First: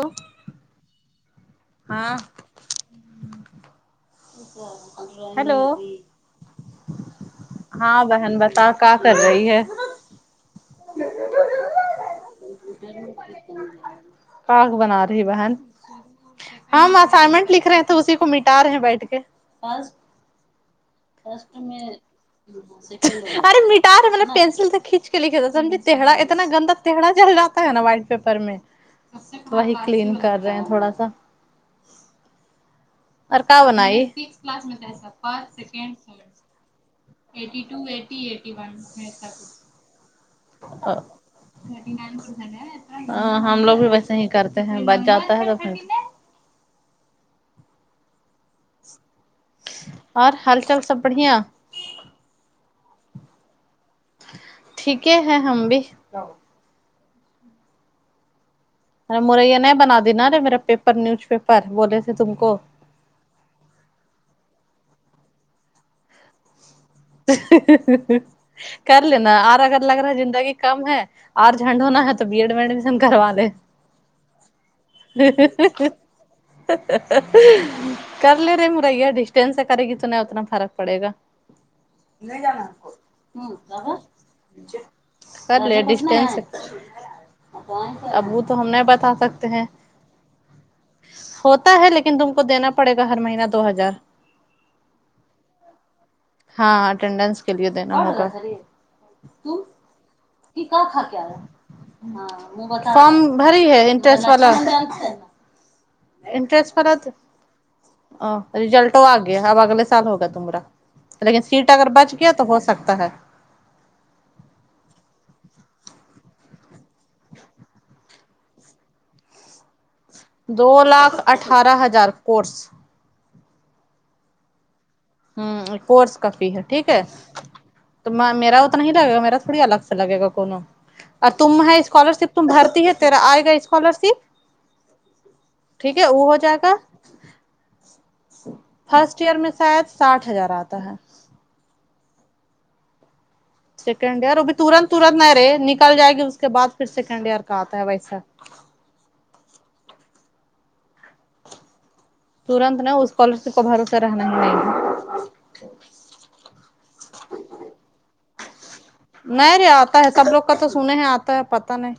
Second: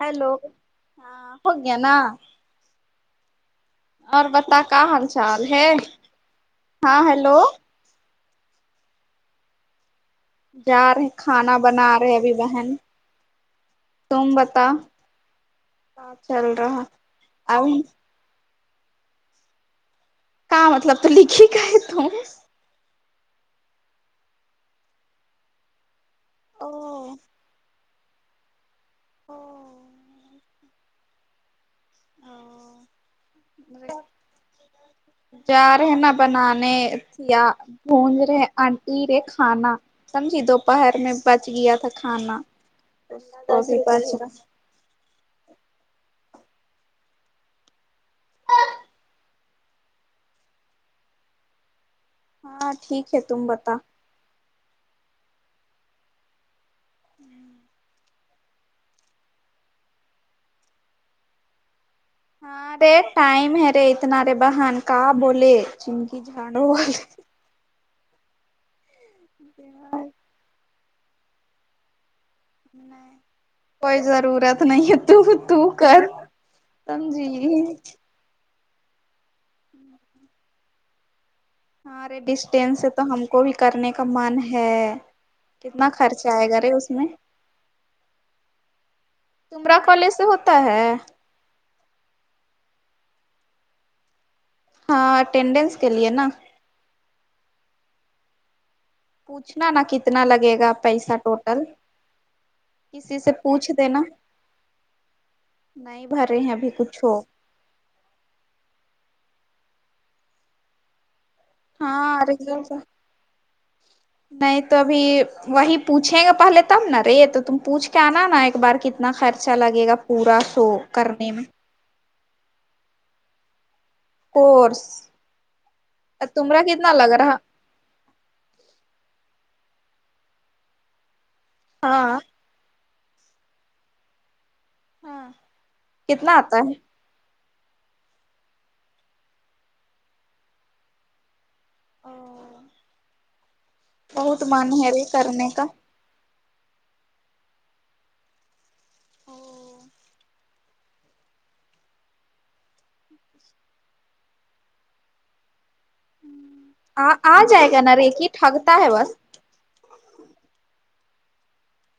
Hello ہاں ہو گیا نا ہاں اور بتا کا حال چال ہیلو ہے ہاں ہیلو ہاں بہن بتاؤ کیا کر رہی ہے جا رہے کھانا بنا رہے ابھی بہن تم پاگ بتا بنا رہی بہن کا چل رہا ہم اسائنمنٹ اب لکھ رہے ہیں تو اسی کو مٹا رہے ہیں بیٹھ کے کا مطلب تو لکھی کا ہے تم ارے مٹارے مطلب پنسل سے کھینچ کے لکھے سمجے ٹیہڑا اتنا او گندا ٹیہڑا جل جاتا ہے نا وائٹ پیپر میں وہی کلین کر رہے ہیں تھوڑا سا اور کا بنائی جا رہے نا بنانے یا گھونج رہے آنٹی رے کھانا سمجھی دوپہر میں بچ گیا تھا کھانا ہ ہم وہ لوگ بھی بچ ویسے ہی رہا کرتے ہیں بچ جاتا ہے تو پھر اور ہال چال سب بڑھیا ہاں ٹھیک ہے تم بتا ٹھیک ہی ہے ہم بھی ارے مرے یہ نہیں بنا دینارے میرا پیپر نیوز پیپر بولے تھے تم کو ہاں رے ٹائم ہے رے اتنا رے بہن کہ بولے چنکی جھاڑو والے کر لینا آر اگر لگ رہا ہے زندگی کم ہے آر جھنڈ ہونا ہے تو تو بی ایڈ میں ایڈمشن نہیں کروا دے کوئی ضرورت نہیں ہے تو تو کر سمجھی کر لے رہے موریا ڈسٹینس سے کرے گی تونا اتنا فرق پڑے گا ہاں رے نہیں جانا ڈسٹینس سے تو ہم کو بھی کرنے ہ کا من ہے کرلے کتنا خرچہ ڈسٹنس سے آئے گا رے اس میں اب وہ تو ہم نہیں بتا سکتے ہیں تمرا کالج سے ہوتا ہے ہوتا ہے لیکن تم کو دینا پڑے گا ہر مہینہ دو ہزار ہاں اٹینڈنس کے لیے نا ہاں اٹینڈینس کے لیے دینا ہوگا پوچھنا نا کتنا لگے گا پیسہ ٹوٹل فارم کسی سے بھری پوچھ ہے دینا انٹرسٹ والا نہیں بھر رہی ہیں ابھی کچھ ہو ا رجلٹ تو آ گیا اب اگلے سال ہوگا تمرا لیکن سیٹ اگر بچ ہاں گیا تو ہو رزلٹ سکتا ہے نہیں تو ابھی وہی پوچھیں گا پہلے تب نا رے تو تم پوچھ کے آنا نا نا ایک بار کتنا خرچہ لگے گا پورا سو دو لاکھ کرنے میں اٹھارہ ہزار کوورس کورس ہوں کورس کا فی تمرا ہے ٹھیک کتنا ہے لگ رہا تو م-میرا اتنا نہیں لگے گا میرا تھوڑی الگ سے لگے گا کونوں اور تم ہے اسکالر ہاں شپ تم بھرتی ہے تیرا آئے گا اسکالر شپ ٹھیک ہے وہ کتنا ہو آتا جائے گا ہے فرسٹ ایئر میں شاید ساٹھ ہزار آتا ہے او سیکنڈ ایئر اب بھی ترنت ترت نہیں کرنے رہے کا نکل جائے گی اس کے بعد پھر سیکنڈ ایئر کا آتا ہے ویسا او ترنت نا اس اسکالر شپ کو بھروسہ رہنا نہیں آ-آ جائے گا نا ریکی ٹھگتا ہے بس نہیں رے آتا ہے سب لوگ کا تو سنے ہی آتا ہے پتا نہیں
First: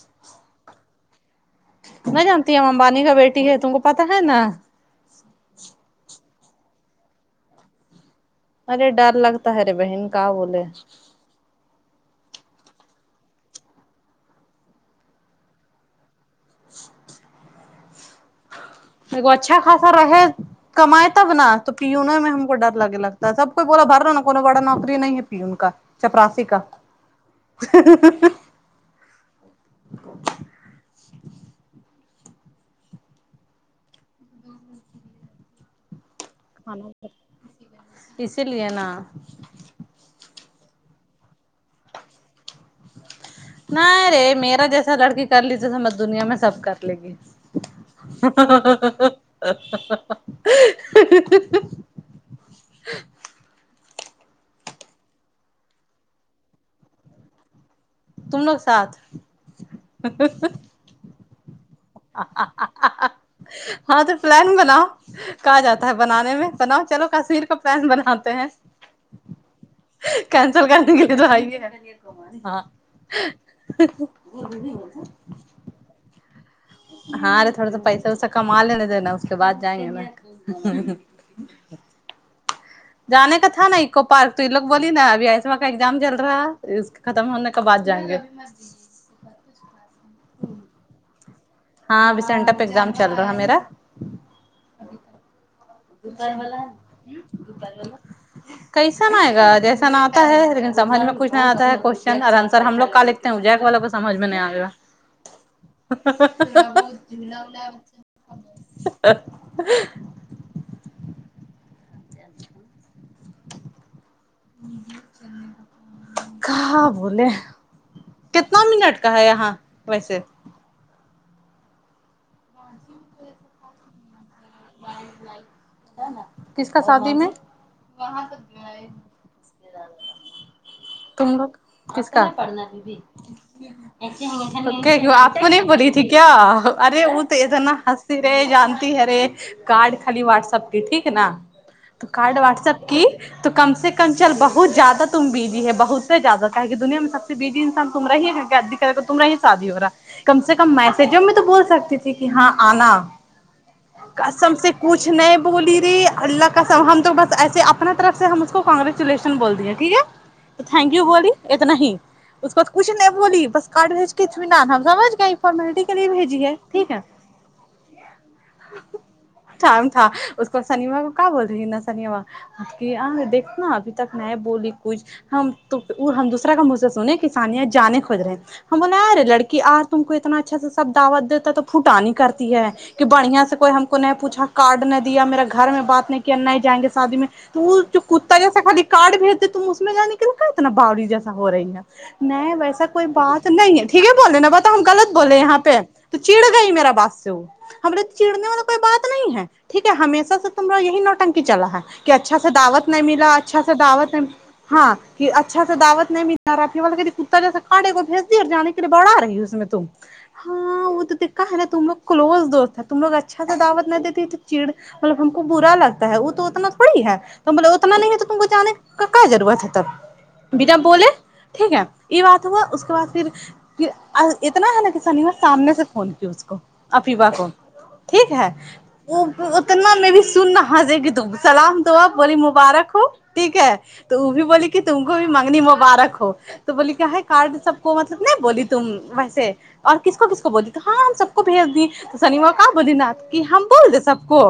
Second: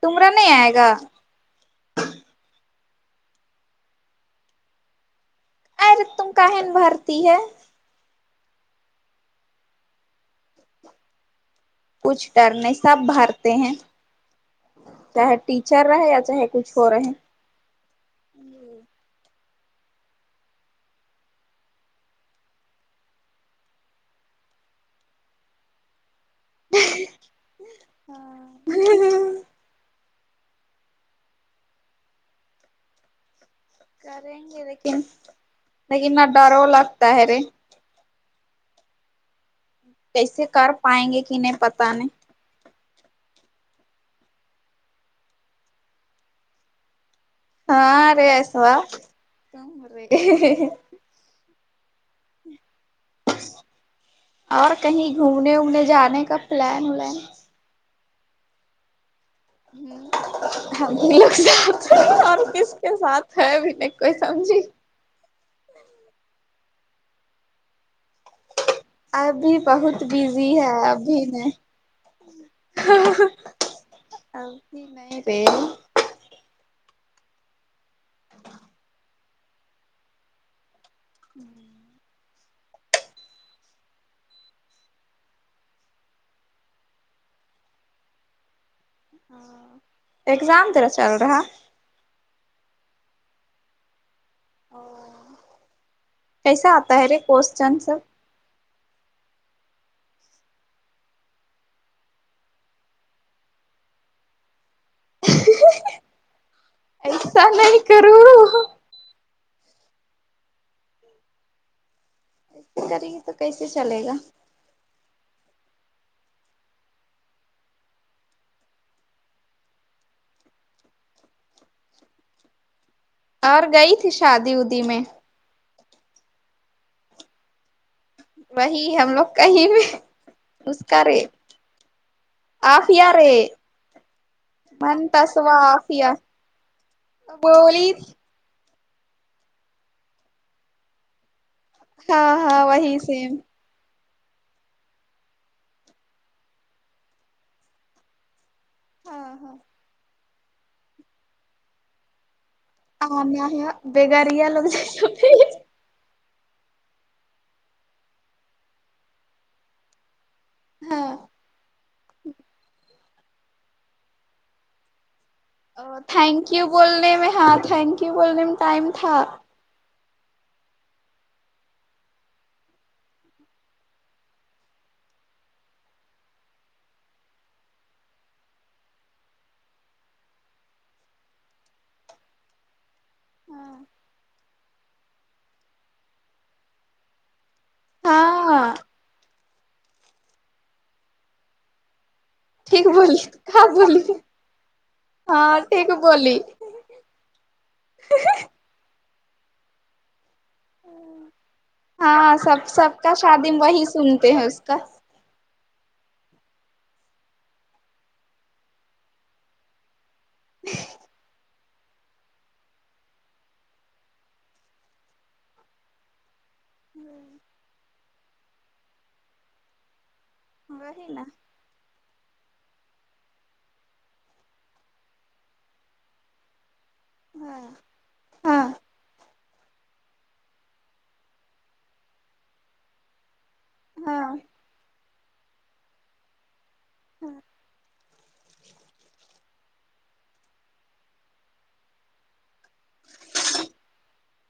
تمرا نہیں آئے گا نہ جانتی ہے ہم امبانی کا بیٹی ہے تم کو پتا ہے نا ارے تم کا ہے ن بہارتی ہے ارے ڈر لگتا ہے رے بہن کا بولے کچھ ڈر نہیں سب بھرتے ہیں چاہے ٹیچر رہے یا چاہے کچھ ہو رہے اچھا خاصا رہے کمائے تب نا تو پیونے میں ہم کو ڈر لگے لگتا سب کو بولا بھر رہو نا کو بڑا نوکری نہیں پیون کا چپراسی کا کریں گے لیکن لیکن نہ ڈر ہو لگتا ہےرے اسی لیے نا کیسے کر پائیں گے کہ نی پتاہ نی نیں رے میرا جیسا لڑکی کر لی جیسا م دنیا میں سب کر لے گی [inaudible] ہاں رے ایسوا تم رے اور کہیں گھومنے وومنے جانے کا پلان ولان تم لوگ ساتھ لوگ اور کس کے [unintelligible] ساتھ ہےب نے ہاں کوئی تو پلان سمجھی بناؤ کہا جاتا ہے بنانے میں بناؤ چلو کشمیر کو پلان بناتے ہیں ابھی بہت بزی کینسل ہے کرنے کے لیے ابھی تو نہیں آئی ہے ہاں نہ [inaudible] یں پ ہاں ارے تھوڑا سا پیسہ وسا کما لنے دینا اس کے بعد جائیں گے جانے کا تھا نا اکو پارک تو یہ لوگ بولی نا ابھی ایسما کا ایگزام چل رہا ہے اس ختم ہونے کے بعد جائیں گے [unintelligible] ہاں اگزام تیرا چل رہا ہاں وسنٹا پگزام چل رہا ہے میرا کیسا آتا ہے رے کوشچن سب [unintelligible] کیسن آئے گا جیسن نہ آتا ہے لیکن سمجھ میں کچھ نہ آتا ہے کوشچن اور آنسر ہم لو کال جیک والا کو سمجھ میں نہیں آیا [inaudible] ایسا نہیں کرو [inaudible] ای [unintelligible] ے کرے گی تو کیسے چلے گا کہاں بولے کتنا منٹ کا ہے یہاں ویسے اور گئی تھی شادی ودی میں کس کا شادی میں وہی ہم لوگ کہیں بھی اسس کرے تم [unintelligible] تو من تسوا آفیہ اتنا بولی ہنستی رے جانتی ہے رے کارڈ خالی واٹسپ کی ٹھیک ہے نا ہاں کارڈ ہاں واٹس ایپ وہی کی سیم تو کم سے کم چل بہت زیادہ تم بجی ہو بہت سے زیادہ کہ کہ دنیا میں سب سے بزی انسان تم رہی ہے تمہرہ ہاں ہی ہاں شادی ہو رہا کم سے کم میسجوں میں تو بول سکتی تھی کہ ہاں آنا [unintelligible] دیدی اللہ کاسم ہم تو بس ایسے ہی اپنا طرف سے ہم اس کو کانگریچولیشن بول دی ہیں ٹھیک ہے تھینک یو ہاں بولی اتنا ہی اس کو کچھ نہیں بولی بس کاڈ بھیج کے امیینان ہم سمجھ گئے فارمیلٹی کے لیے تھینک بھیجی ہے یو ٹھیک ہے بولنے میں ہاں تھینک یو بولنے میں ٹائم تھا ٹائم تھا اس کو سنیما کو کیا بول رہی ہے نا سنیما کہ آ دیکھناا ابھی تک نہیں بولی کچھ ہم تو ہم دوسرا کا منہ سے سنے سانیہ جانے کھج رہے ہیں ہم ارے لڑکی آر تم کو اتنا اچھا سے سب دعوت دیتا تو فھوٹاانی کرتی ہے کہ بڑھیا سے کوئی ہم کو نہیں پوچھا کارڈ نہیں دیا میرا گھر میں بات نہیں کیا نہیں ہی جائیں گے شادی میں تو جو کتا جیسا ہاں خالی کاٹ بھیج د تم اس میں جا نکل کا اتنا باوری جیسا ہو رہی ہے نہیں ویسا ٹھیک کوئی بولی بات ہاں نہیں ہے بولی ٹھیک ہے بولے نا بتا ہم غلط بولے یہاں ہاں پہ ٹھیک تو بولی چڑ گئی میرا بات سے وہ ہمے چڑنے والا کوئی بات نہیں ہے ٹھیک ہے ہمیشہ سے یہی نوٹنکی چلا ہے کہ ہاں اچھا سے سب دعوت سب نہیں کا ملا شادی میں اچھا سے وہی دعوت نہیں سنتے ہیں اس کا ہاں کہ اچھا سے دعوت نہیں مل رہا پ کتا جیسے کانڈے کو بھیج دییا اور جانے لیے بڑھا رہی ہے اس میں تم ہاں وہ تو دکھھا ہے نا تم لوگ کلوز دوست ہے تم لوگ اچھا سا دعوت نہ دیتی چڑ مطلب ہم کو برا لگتا ہے وہ تو اتنا تھوڑی ہے تو بول اتنا نہیں ہے تو تم کو جاننے کا کا ضورت بنا بول وہی نا ٹھیک ہے یہ بات ہوا اس کے بعد پھر پھر اتنا ہے نا ک سانیا نے سامنے سے فون کیا اس کو عفیفہ کو ہاں ٹھیک ہے ہاں وہ اتنا میں بھی سن حسے گی تو سلام دعا بولی مبارک ہو ٹھیک ہے تو وہ ہاں بھی بولی کہ تم کو بھی مانگنی مبارک ہو تو بولی کیا ہے کارڈ سب کو مطلب نہیں بولی تم ویسے اور کس کو کس کو بول دی تو ہاں ہم سب کو بھیج دیے تو سنیمار کا بد ناتھ کہ ہم بول دے سب کو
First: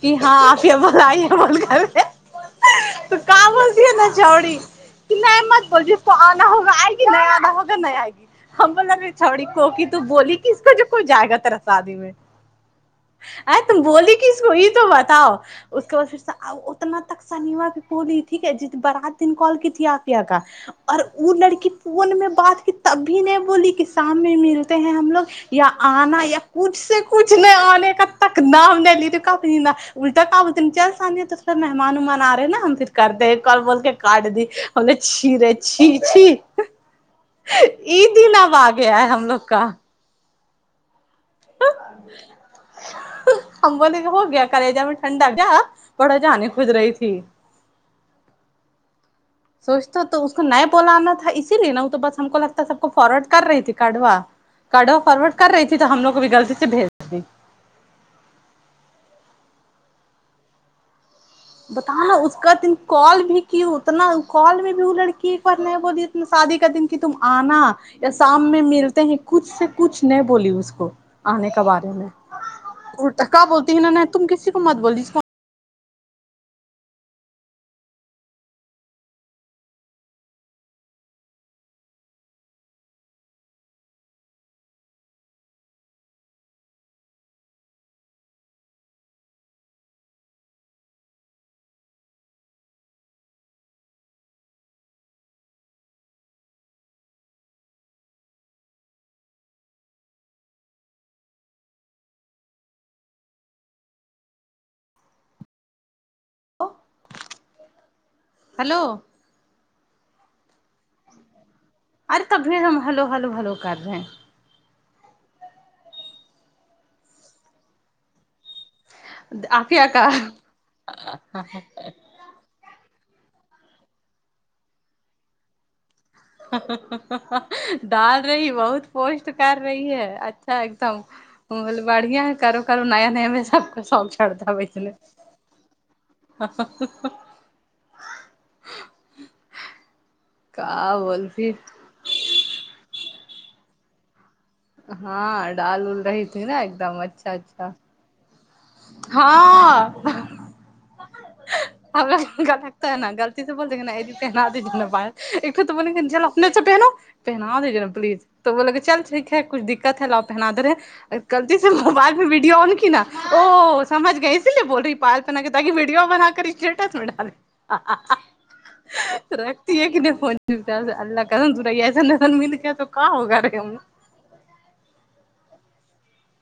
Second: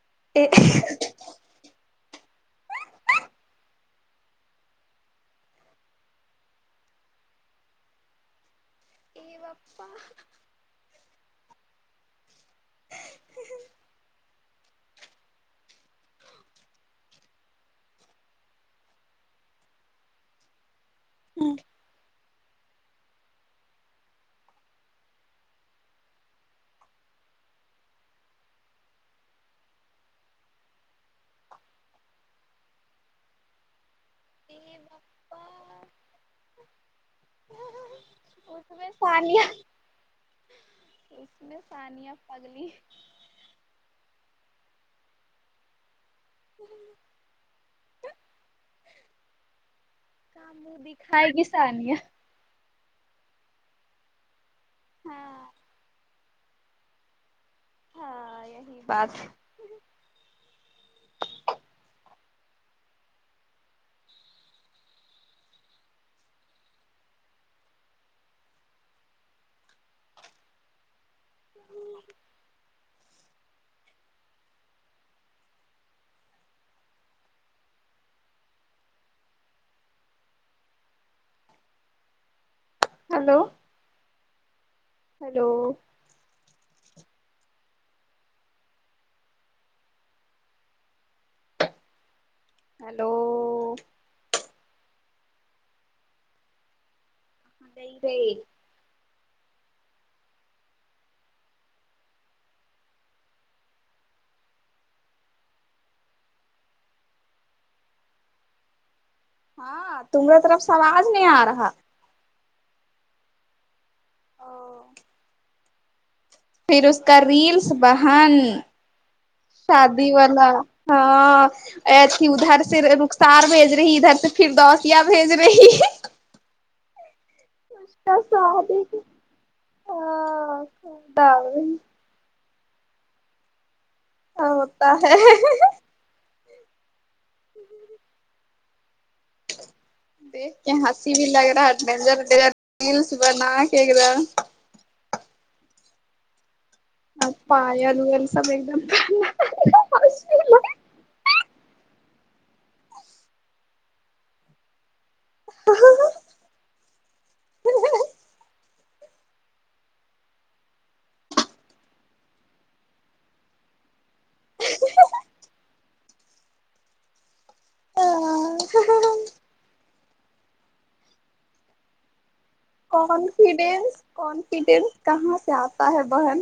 کہ ہاں آپ ابول آئی اول کر [inaudible] تو کہاں بولتی ہے نا چوڑی نہیں مت بول جس کو آنا ہوگا آئے گی ن آنا ہوگا ن آئے گی ہم بول چھوڑی کوکی تو بولی کس کو جو کوی جائے گا تری سادی میں اے تم بولی کس کو یہ تو بتاؤ اس کے بعد پھر اتنا تک سنیما کی کولی ٹیک ہے برات دن کال کی تھی آفیا کا اور وہ لڑکی فون میں بات کی تب بھی نہیں بولی کہ سام میں ملتے ہیں ہم لوگ یا آنا یا کچھ سے کچھ سے نہ آنے کا تک نام نہیں لی کنی الٹا کیا بولتی چل سانیا تو پھر مہمان وہمان آ رہے نا ہم پھر کرتے کال بول کے کاٹ دی ہمنے چھییر ہے چھی چھی عی دن اب آ اس میں گیا ہے ہم لوگ ثانیہ کا اس میں ثانیا پگلی ہم بولے ہو گیا کلیجے میں ٹھنڈا کیا بڑا جانی کود رہی تھی سوچتا تو اس کو کا نیا منہ بولانا دکھائے تھا گی اسی لیے نہ ثانیہ تو بس ہم کو لگتا سب فارورڈ کر رہی تھی کاڈوا کاڈوا فارورڈ ہاں کر رہی تھی تو ہم لوگ کو بھی غلطی سے بھیج دی ہاں یہی بات بتا ہے اس کا تین کال بھی کیں اتنا کال میں بھی وہ لڑکی ایک بار نہیں بولی شادی کا دن کہ تم آنا یا شام میں ملتے ہیں کچھ سے کچھ نہیں بولی اس کو آنے کا بارے میں الٹا کہ بولتی ہے ن نہیں تم کسی کو مت بوللی ہیلو ہلو ہیلو نہیںی گئے ہلو ہاں تمرے طرف سے آواز نہیں آ رہا ارے تبھی ہم ہلو ہلو ہلو کر رہے ہیں او پھر اس کا ریلس بہن ہیں آفیہ شادی کا والا ہاں ا کہ ادھر سے ر-رخسار بھیج رہی ادھر سے پھر دوسیا بھیج رہی ہ ه ہ ہ ہ اس کا ڈال رہی بہت صادق پوسٹ کر رہی ہے اچھا ایک دم مگل باڑی یہہ کرو کرو نیا نیا میں سب کچھ س ہاؤ ہوتا ہے ہ ہ ہ دیکھ کے کا ہنسی بھی لگ بولتی رہا ہے ڈینجر د ریلس بنا کے ایک د ہاں ڈال وول رہی تھی نا ایک دم اچھا اچھا پایل ویل سب ایک دم ہاں ہم گنکتا ہے نا غلطی سے بولتے ہیں اے جی پہنا دی جائے نہ پیال [unintelligible] چا پہنو پہنا دجیے نا پلیز تو وہ لگے چل ٹھیک ہے کچھ دقت ہے لاو پہنا دے رہے غلطی سے موبائل میں ویڈیو آن کی نا او سمج گئے اسی لیے بول رہی پال بنا کے تاکی ویڈیو بنا کر سٹیٹس میں ڈالیں آ آ آ رکھتی ہے کہ پہنتا اللہ کرا ایسا ن [unintelligible] کانفیڈینس کانفیڈینس کہاں سے آتا ہے بہن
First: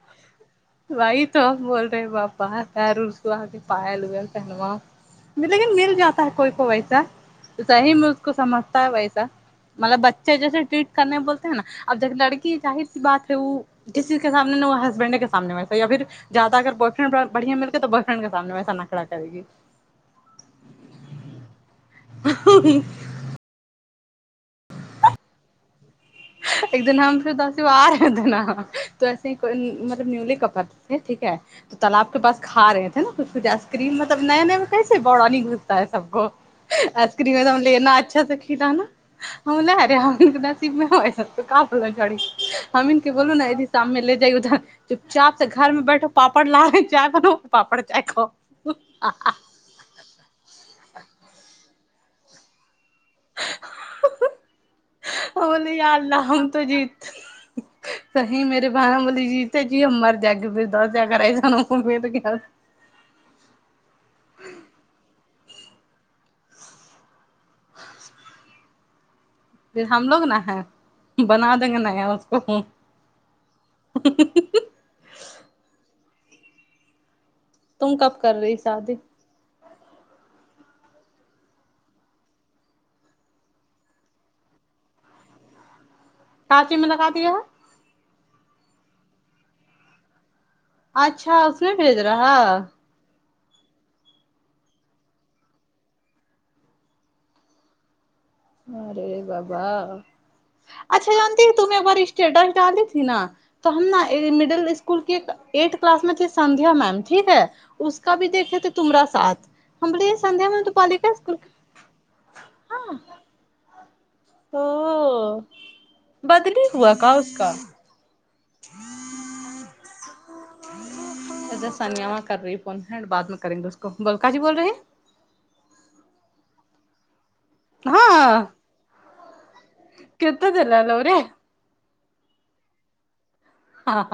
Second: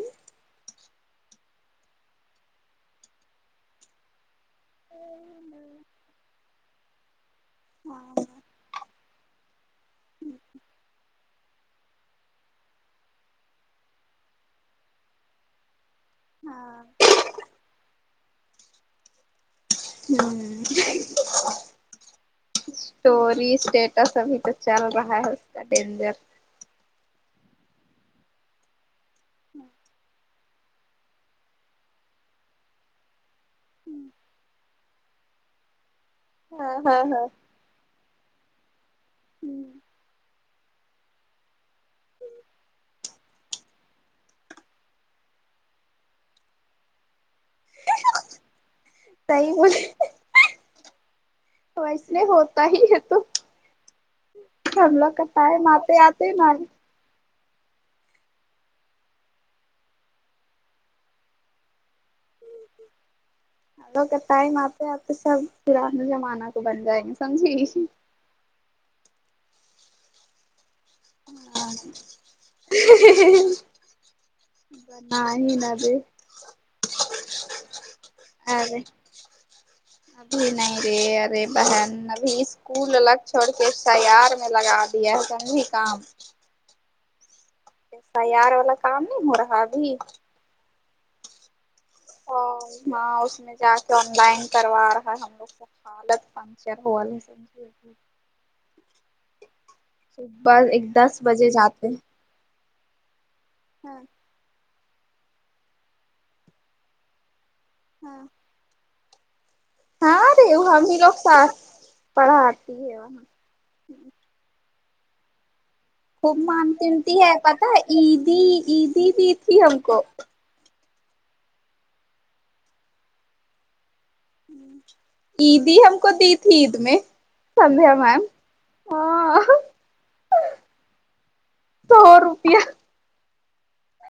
وہی تو ہم بول رہے وہاں رولز وہاں پیال گل پہنوا لیکن مل جاتا ہے کوئی کو ویسا تو صحیح میں اس ہاں کو سمجھتا ہے ویسا مطلب بچے جیسے ٹریٹ کرنے بولتے ہیں نا اب جب لڑکی ظاہر سی بات ہے او کسی کے سامنے نا وہ ہسبینڈ کے سامنے ویسا یا فیر زیادہ اگر ہاں بویفریند بڑیا مل گئے تو بویفرینڈ ک سامنے ویسا نخرہ کرے گی آمم ہ ہ ہ تو ریسٹیٹس ابھی تو چل رہا ہے اس کا ڈینجر ایک دن ہم [unintelligible] وہ آ رہے تھے نا تو اسے کوئی مطلب نیولی کپل ٹھیک ہے تو تالاب کے پاس کھا رہے تھے نا کچ کچھ آئس کریم مطلب نئے ہاں ہاں ہاں نئے [unintelligible] ہونا صحیح ارے ہر ایک کے نصیب میں ہو تو کا بولا گاڑی [unintelligible] سامنے لے جایے ادھر چپ چاپ سے گھر میں بیٹھو پاپڑ لا رہے چائے بناو پاپڑ چائے کھاؤ سہی بولے تو ویس لیے ہوتا ہی ہے تو ہم لوگ کا ٹائم آتے آتے نہ ئ یت سہی میرے بھایا بولے جی تے جی ہم مرجاینگے [unintelligible] ہم لوگ تائم آتے آتے سب پرانے زمانہ کو بن جائیں گیے سمجی ہم لوگ نا ہے بنا دیں ہاں گے نیا اس کو نہیں نابے تم کب کر رہی شادی ابھی نہیں رے ارے بہن ابھی کول الگ چھوڑ کے سیار میں لگا دیا ہے سمجھی کام کاچی میں لگا دیا ہے ایس ای یار والا کام نہیں ہو رہا ابھی اچھا اس میں بھیج رہا اور ہاں اس میں جا کے آن لائن کروا رہا ہے ہم لوگ کو [unintelligible] ارے بابا صبح ایک اچھا دس جانتی بجے تم ایک جاتے ہیں بار اسٹیٹس ڈالی تھی نا تو ہم نا ہاں مڈل اسکول کے ایٹھ کلاس میں تھے سدھیا میم ٹھیک ہے اس کا ہاں بھی دیکھے تھے تمرا ساتھ ہم بولی ہاں سدیا ریو میم تو ہم ہی پولی لوگ [unintelligible] ساتھ پڑھاتی ہے وہاں او خوب بدلی مان ہوا کا سنتی اس ہے کا پتہ ہے عیدی عیدی دی جیے ہم کو اچا سندھیا میم کر رہی فون بعد میں کریں گے اس کو بول کا جی بول رہی عیدی ہم کو دی تھی عید میں سندیا ہیں میم ہاں کتنا دلال ہو رہے. سو روپیہ [unintelligible]